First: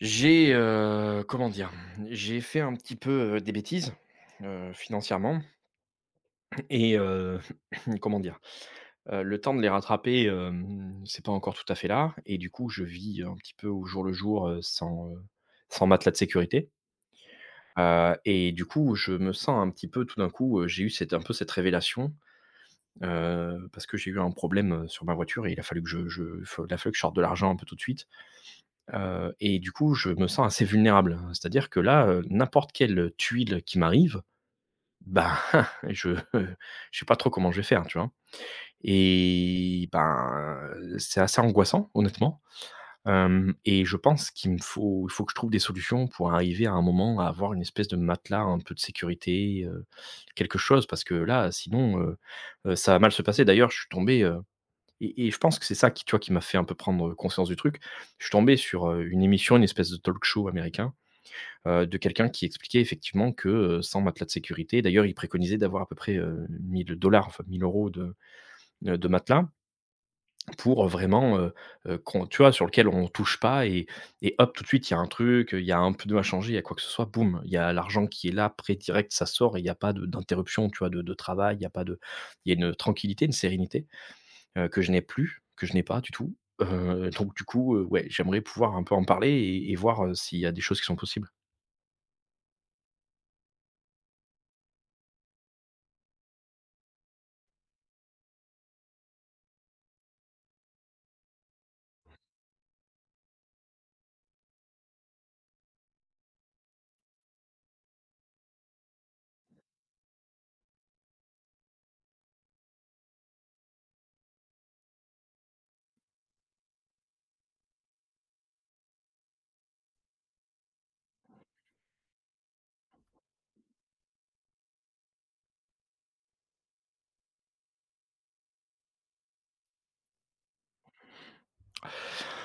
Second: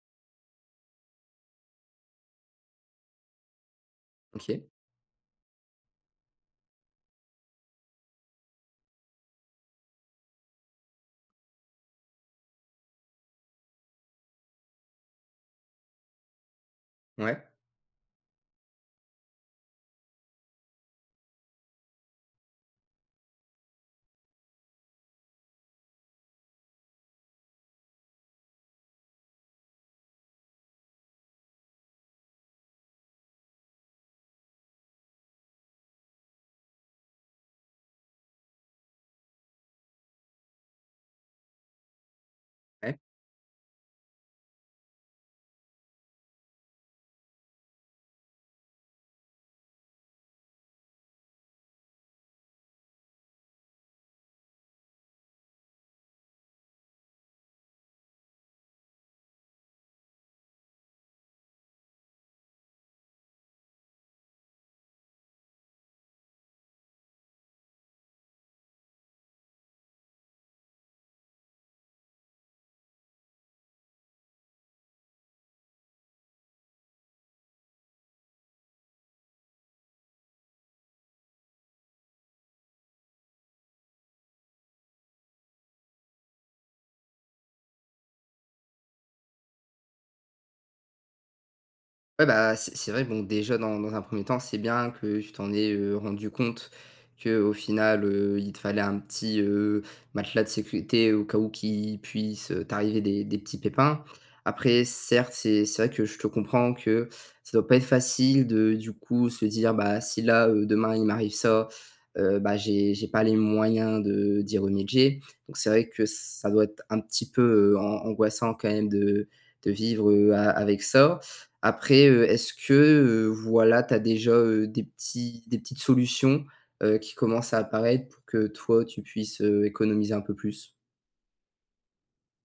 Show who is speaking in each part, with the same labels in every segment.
Speaker 1: J'ai, comment dire? J'ai fait un petit peu, des bêtises,
Speaker 2: OK.
Speaker 1: financièrement et comment dire? Le temps de les rattraper, c'est pas encore tout à fait là. Et du coup, je vis un petit peu au jour le jour, sans matelas de sécurité.
Speaker 2: Ouais,
Speaker 1: Et du coup, je me sens un petit peu tout d'un coup. J'ai eu cette un peu cette révélation, parce que j'ai eu un problème, sur ma voiture, et il a fallu que je sorte de l'argent un peu tout de suite. Et du coup, je me sens assez vulnérable, hein. C'est-à-dire que là, n'importe quelle tuile qui m'arrive, ben, je sais pas trop comment je vais faire, tu vois? Et ben, c'est assez angoissant, honnêtement.
Speaker 2: ouais.
Speaker 1: Hem et je pense qu'il me faut il faut que je trouve des solutions pour arriver à un moment à avoir une espèce de matelas un peu de sécurité, quelque chose. Parce que là, sinon, ça va mal se passer. D'ailleurs, je suis tombé, et je pense que c'est ça qui, tu vois, qui m'a fait un peu prendre conscience du truc. Je suis tombé sur, une émission, une espèce de talk show américain, de quelqu'un qui expliquait effectivement que, sans matelas de sécurité d'ailleurs, il préconisait d'avoir à peu près, 1 000, enfin 1 000 euros de, de matelas pour, vraiment, qu'on tu vois, sur lequel on touche pas. Et hop, tout de suite, il y a un truc, il y a un peu de à changer, il y a quoi que ce soit, boum, il y a l'argent qui est là, prêt direct, ça sort, et il n'y a pas de d'interruption, tu vois, de travail, il y a pas de il y a une tranquillité, une sérénité que je n'ai plus, que je n'ai pas du tout. Donc du coup, ouais, j'aimerais pouvoir un peu en parler, et voir, s'il y a des choses qui sont possibles.
Speaker 2: Ouais, bah, c'est vrai. Bon, déjà, dans un premier temps, c'est bien que tu t'en aies rendu compte que, au final, il te fallait un petit matelas de sécurité au cas où qu'il puisse t'arriver des petits pépins. Après, certes, c'est vrai que je te comprends que ça doit pas être facile de, du coup, se dire: «Bah, si là, demain, il m'arrive ça, bah, j'ai pas les moyens de d'y remédier». Donc c'est vrai que ça doit être un petit peu, an angoissant quand même de vivre, a avec ça. Après, est-ce que, voilà, tu as déjà, des petites solutions, qui commencent à apparaître pour que toi, tu puisses économiser un peu plus?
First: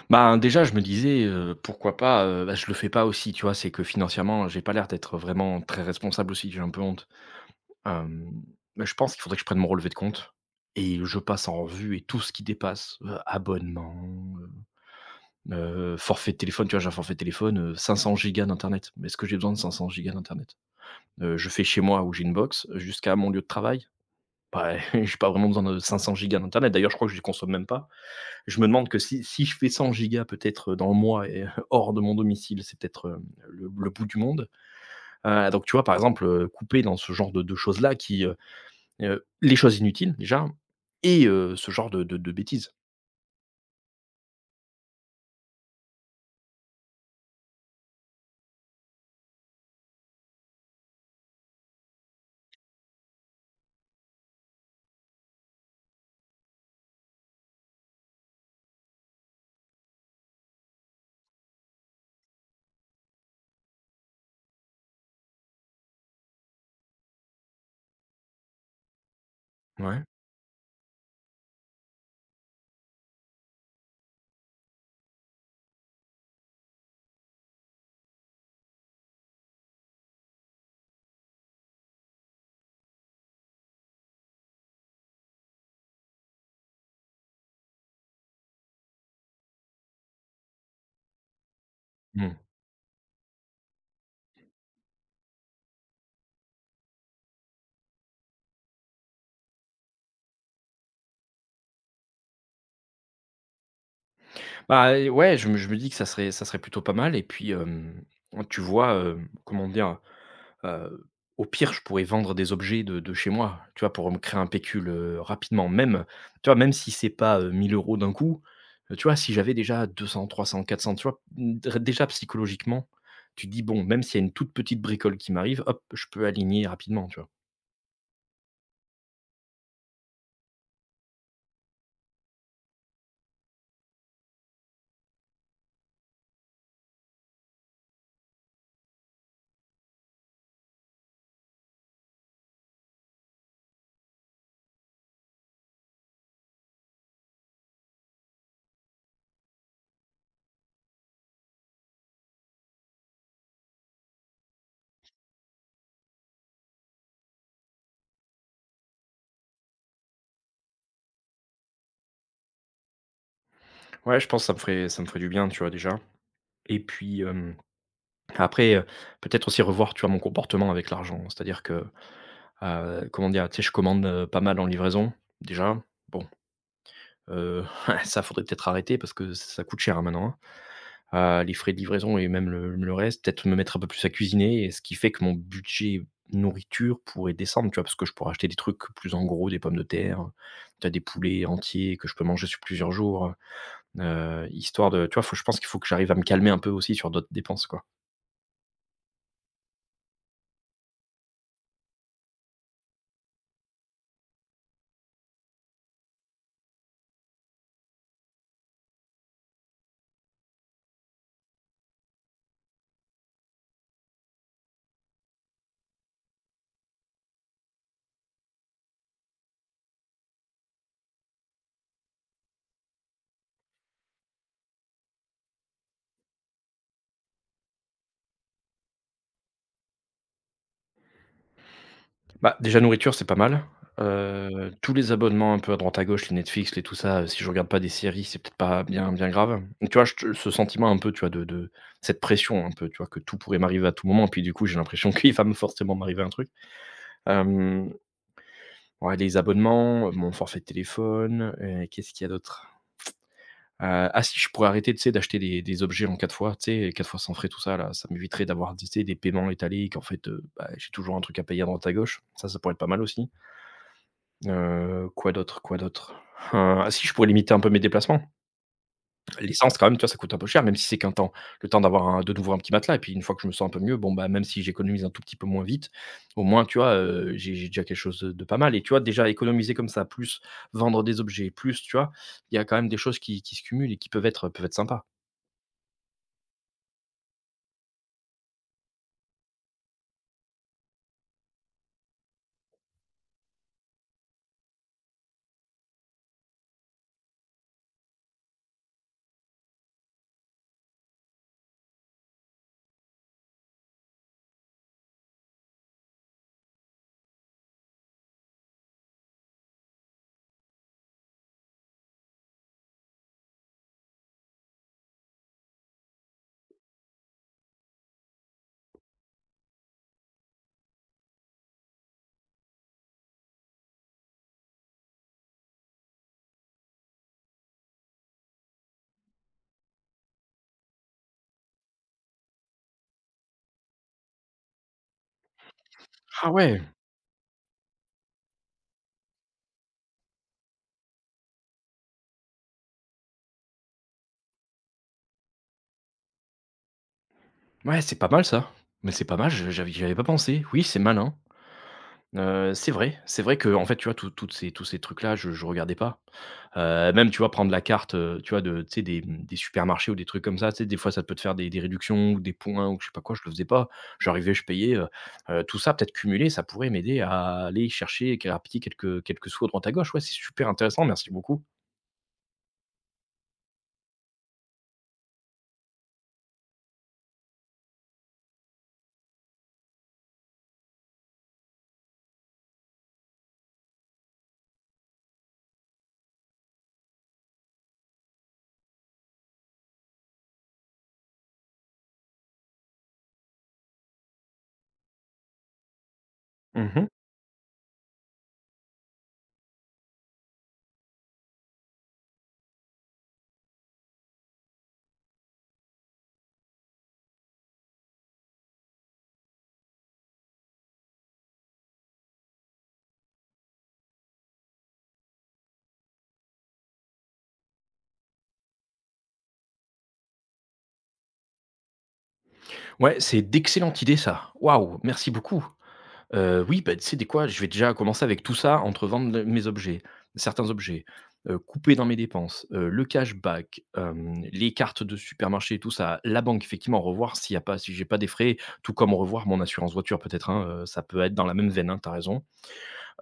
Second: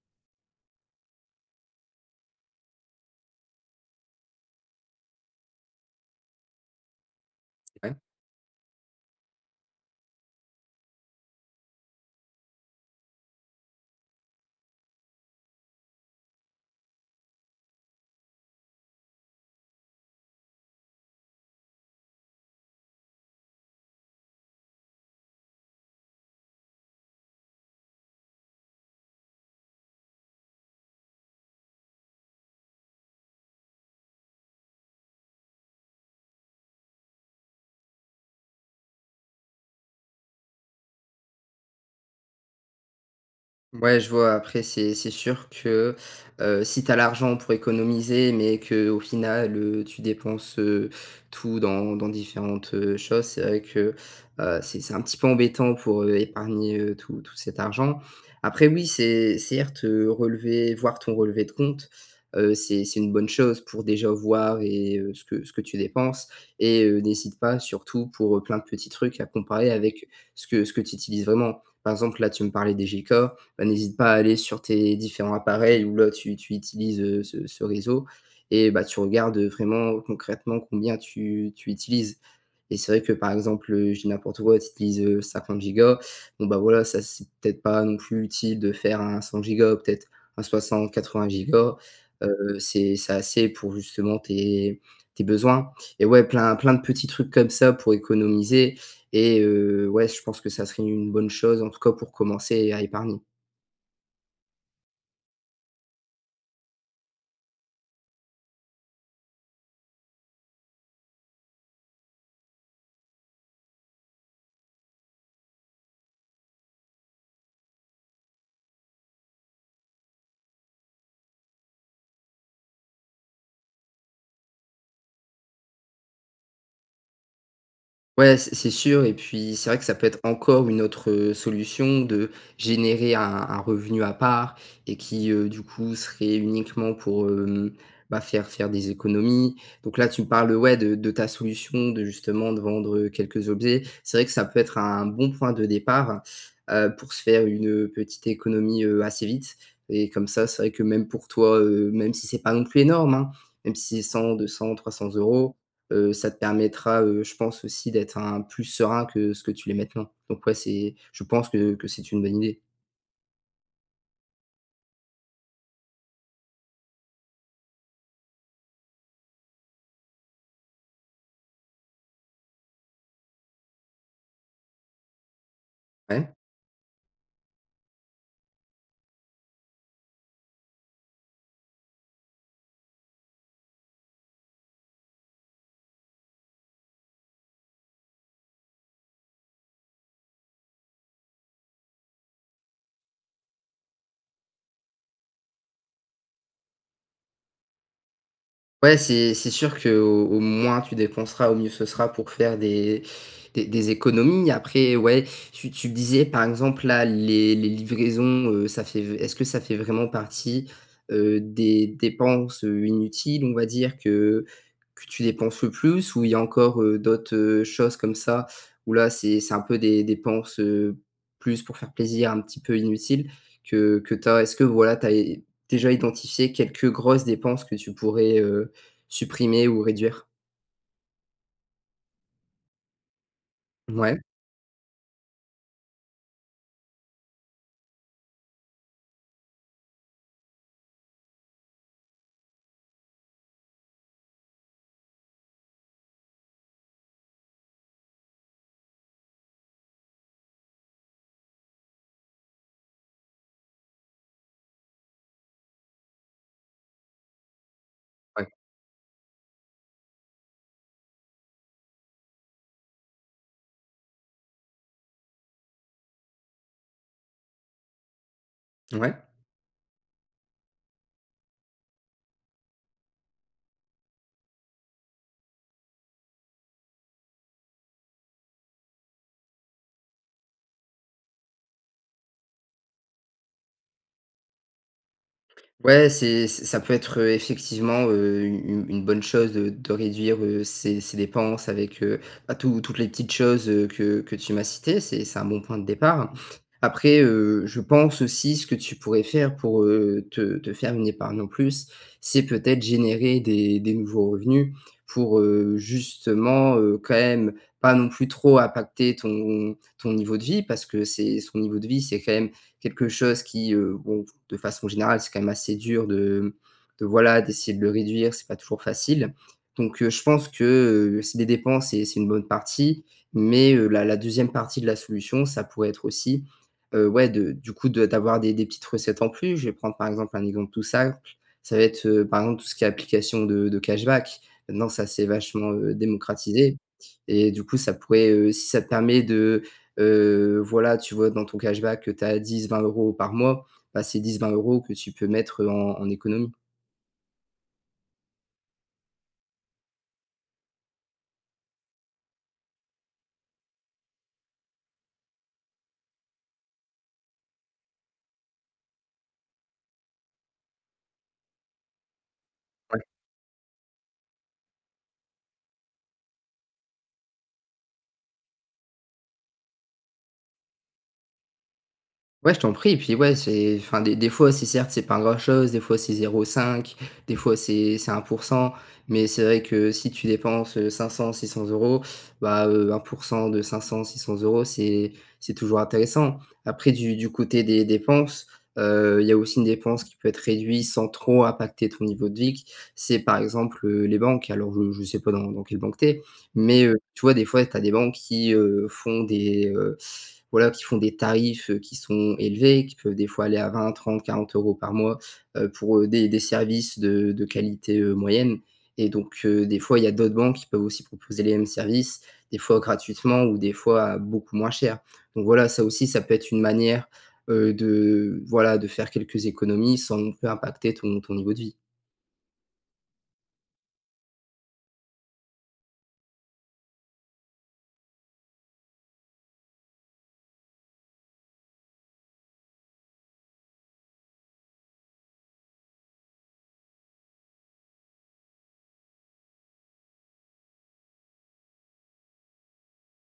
Speaker 1: Bah déjà, je me disais, pourquoi pas, je le fais pas aussi, tu vois? C'est que financièrement, j'ai pas l'air d'être vraiment très responsable aussi, j'ai un peu honte.
Speaker 2: Ouais.
Speaker 1: Hem, Bah, je pense qu'il faudrait que je prenne mon relevé de compte et je passe en revue, et tout ce qui dépasse: abonnement, heu forfait de téléphone, tu vois? J'ai un forfait de téléphone, 500 gigas d'internet. Mais est-ce que j'ai besoin de 500 gigas d'internet? Je fais chez moi où j'ai une box, jusqu'à mon lieu de travail. Bah, j'ai pas vraiment besoin de 500 gigas d'internet. D'ailleurs, je crois que je ne consomme même pas. Je me demande que si je fais 100 gigas peut-être, dans le mois, et hors de mon domicile, c'est peut-être, le bout du monde. Donc tu vois, par exemple, couper dans ce genre de choses-là qui, les choses inutiles déjà, ce genre de bêtises.
Speaker 2: Ouais, je vois. Après, c'est sûr que, si tu as l'argent pour économiser, mais que, au final, tu dépenses tout dans différentes choses, c'est vrai que, c'est un petit peu embêtant pour, épargner tout cet argent. Après oui, c'est certes, relever voir ton relevé de compte. C'est une bonne chose pour déjà voir et ce que tu dépenses et n'hésite pas surtout pour, plein de petits trucs à comparer
Speaker 1: Ouais.
Speaker 2: avec ce que tu utilises vraiment. Par exemple, là, tu me parlais des gigas. Bah, n'hésite pas à aller sur tes différents appareils où là tu utilises ce réseau, et bah, tu regardes vraiment concrètement combien tu utilises, et c'est vrai que, par exemple, je dis n'importe quoi, tu utilises 50 gigas. Bon, bah, voilà, ça c'est peut-être pas non plus utile de faire un 100 gigas, peut-être un 60-80 gigas,
Speaker 1: Mmh.
Speaker 2: heu, C'est assez pour justement tes besoins. Et ouais, plein de petits trucs comme ça pour économiser. Et ouais, je pense que ça serait une bonne chose, en tout cas, pour commencer à épargner.
Speaker 1: Bah, ouais, je me dis que ça serait plutôt pas mal. Et puis, tu vois, comment dire? Heu, Au pire, je pourrais vendre des objets de chez moi, tu vois? Pour me créer un pécule, rapidement. Même, tu vois? Même si c'est pas, 1 000 d'un coup, tu vois? Si j'avais déjà 200, 300, 400, tu vois? Mmh, déjà psychologiquement, tu te dis: «Bon, même s'il y a une toute petite bricole qui m'arrive, hop, je peux aligner rapidement», tu vois?
Speaker 2: Ouais, c'est sûr. Et puis c'est vrai que ça peut être encore une autre solution de générer un revenu à part et qui, du coup, serait uniquement pour, bah, faire des économies. Donc là, tu me parles, ouais, de ta solution de justement de vendre quelques objets. C'est vrai que ça peut être un bon point de départ, pour se faire une petite économie, assez vite et comme ça. C'est vrai que même pour toi, même si c'est pas non plus énorme, hein, même si c'est cent, deux cents, trois cents euros, ça te permettra, je pense aussi, d'être un plus serein que ce que tu l'es maintenant. Donc ouais, c'est, je pense que c'est une bonne idée.
Speaker 1: Ouais, je pense que ça me ferait du bien, tu vois? Déjà. Et puis, après, peut-être aussi revoir, mon comportement avec l'argent. C'est-à-dire que, comment dire? Tu sais, je commande, pas mal en livraison, déjà. Bon.
Speaker 2: Ouais?
Speaker 1: Heu, ça faudrait peut-être arrêter parce que ça coûte cher, hein, maintenant, hein. Les frais de livraison et même le reste, peut-être me mettre un peu plus à cuisiner, et ce qui fait que mon budget nourriture pourrait descendre, tu vois? Parce que je pourrais acheter des trucs plus en gros, des pommes de terre. T'as des poulets entiers que je peux manger sur plusieurs jours, histoire de, tu vois? Faut Je pense qu'il faut que j'arrive à me calmer un peu aussi sur d'autres dépenses, quoi.
Speaker 2: Ouais, c'est sûr que au moins tu dépenseras, au mieux ce sera pour faire des économies. Après, ouais, tu me disais, par exemple, là, les livraisons, ça fait est-ce que ça fait vraiment partie des dépenses inutiles, on va dire, que tu dépenses le plus? Ou il y a encore d'autres choses comme ça, où là, c'est un peu des dépenses plus pour faire plaisir, un petit peu inutiles que tu as? Est-ce que, voilà, tu as déjà identifié quelques grosses dépenses que tu pourrais supprimer ou réduire?
Speaker 1: Bah, déjà nourriture, c'est pas mal.
Speaker 2: Ouais,
Speaker 1: Tous les abonnements un peu à droite à gauche, les Netflix, les tout ça. Si je regarde pas des séries, c'est peut-être pas bien bien grave. Donc, tu vois, je te ce sentiment un peu, tu vois, de cette pression un peu, tu vois, que tout pourrait m'arriver à tout moment, et puis du coup, j'ai l'impression qu'il va me forcément m'arriver un truc. Hem, ouais, les abonnements, mon forfait de téléphone, qu'est-ce qu'il y a d'autre? Ah si, je pourrais arrêter, tu sais, d'acheter des objets en 4 fois, tu sais, 4 fois sans frais, tout ça là, ça m'éviterait
Speaker 2: ouais,
Speaker 1: d'avoir, tu sais, des paiements étalés, et qu'en fait, j'ai toujours un truc à payer à droite à gauche. Ça pourrait être pas mal aussi. Quoi d'autre, quoi d'autre? Ah si, je pourrais limiter un peu mes déplacements.
Speaker 2: ouais.
Speaker 1: L'essence quand même, tu vois, ça coûte un peu cher, même si c'est qu'un temps. Le temps d'avoir un de nouveau un petit matelas, et puis une fois que je me sens un peu mieux, bon, bah, même si j'économise un tout petit peu moins vite, au moins, tu vois, j'ai déjà quelque chose, de pas mal. Et tu vois, déjà économiser comme ça, plus vendre des objets, plus, tu vois, il y a quand même des choses qui se cumulent, et qui peuvent être sympas.
Speaker 2: Ouais, c'est, ça peut être effectivement, u une bonne chose de réduire, ses dépenses avec, bah, toutes les petites choses, que tu m'as citées. C'est un bon point de départ. Après, je pense aussi, ce que tu pourrais faire pour, te faire une épargne en plus, c'est peut-être générer des nouveaux revenus pour, justement, quand même pas non plus trop impacter ton niveau de vie, parce que c'est son niveau de vie, c'est quand même quelque chose qui, bon, de façon générale, c'est quand même assez dur de, voilà, d'essayer de le réduire, c'est pas toujours facile. Donc, je pense que, c'est des dépenses et c'est une bonne partie, mais, la 2e partie de la solution, ça pourrait être aussi, ouais, de du coup, de d'avoir des petites recettes en plus. Je vais prendre, par exemple, un exemple tout simple. Ça va être, par exemple, tout ce qui est application de cashback. Maintenant, ça s'est vachement
Speaker 1: Ah
Speaker 2: démocratisé.
Speaker 1: ouais!
Speaker 2: Et du coup, ça pourrait, si ça te permet de, voilà, tu vois, dans ton cashback que tu as 10-20 € par mois, bah, c'est 10-20 € que tu peux mettre en économie.
Speaker 1: Ouais, c'est pas mal, ça. Mais c'est pas mal, je j'avais j'y avais pas pensé. Oui, c'est malin. C'est vrai, c'est vrai que en fait, tu vois, toutes ces tous ces trucs-là, je regardais pas. Même, tu vois, prendre la carte, tu vois, de tu sais, des, des supermarchés ou des trucs comme ça, tu sais, des fois, ça peut te faire des réductions ou des points ou je sais pas quoi. Je le faisais pas. J'arrivais, je payais. Tout ça, peut-être cumulé, ça pourrait m'aider à aller chercher à rapidement quelques sous à droite à gauche. Ouais, c'est super intéressant, merci beaucoup.
Speaker 2: Ouais, je t'en prie. Et puis, ouais, c'est, enfin, des fois, c'est, certes, c'est pas grand-chose, des fois c'est zéro virgule cinq, des fois c'est un pour cent, mais c'est vrai que si tu dépenses cinq cents six cents euros, bah, un pour cent de cinq cents six cents euros, c'est toujours intéressant. Après, du côté des dépenses, il y a aussi une dépense qui peut être réduite sans trop impacter ton niveau de vie. C'est, par exemple, les banques. Alors, je sais pas dans quelle banque t'es, mais
Speaker 1: Mmh.
Speaker 2: tu vois, des fois, t'as des banques qui, font voilà, qui font des tarifs qui sont élevés, qui peuvent des fois aller à 20-30-40 euros par mois, pour, des services de qualité, moyenne, et donc, des fois, il y a d'autres banques qui peuvent aussi proposer les mêmes services, des fois gratuitement ou des fois à beaucoup moins cher. Donc voilà, ça aussi, ça peut être une manière, de voilà, de faire quelques économies sans non plus impacter ton niveau de vie.
Speaker 1: Ouais, c'est d'excellentes idées, ça. Waouh, merci beaucoup. Oui, bah, tu sais, je vais déjà commencer avec tout ça: entre vendre le mes objets, certains objets, couper dans mes dépenses, le cashback, les cartes de supermarché, tout ça, la banque, effectivement, revoir s'il y a pas si j'ai pas des frais, tout comme revoir mon assurance voiture peut-être, hein, ça peut être dans la même veine, hein, tu as raison.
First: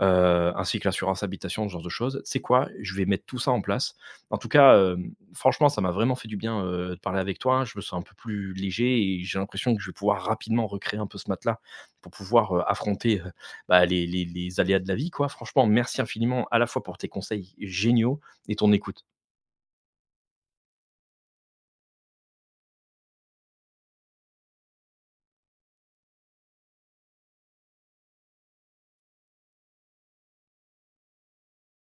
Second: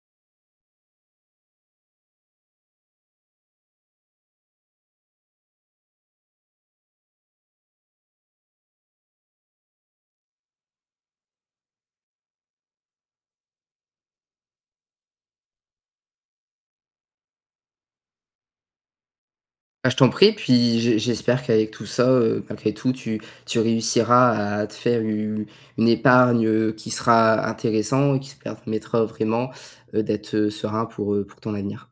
Speaker 1: Ainsi que l'assurance habitation, ce genre de choses. C'est quoi? Je vais mettre tout ça en place. En tout cas, franchement, ça m'a vraiment fait du bien, de parler avec toi, hein. Je me sens un peu plus léger et j'ai l'impression que je vais pouvoir rapidement recréer un peu ce matelas pour pouvoir, affronter, les aléas de la vie, quoi. Franchement, merci infiniment à la fois pour tes conseils géniaux et ton écoute.
Speaker 2: Ah, je t'en prie, puis j'espère qu'avec tout ça, malgré tout, tu réussiras à te faire une épargne, qui sera intéressant et qui te permettra vraiment, d'être serein pour, pour ton avenir.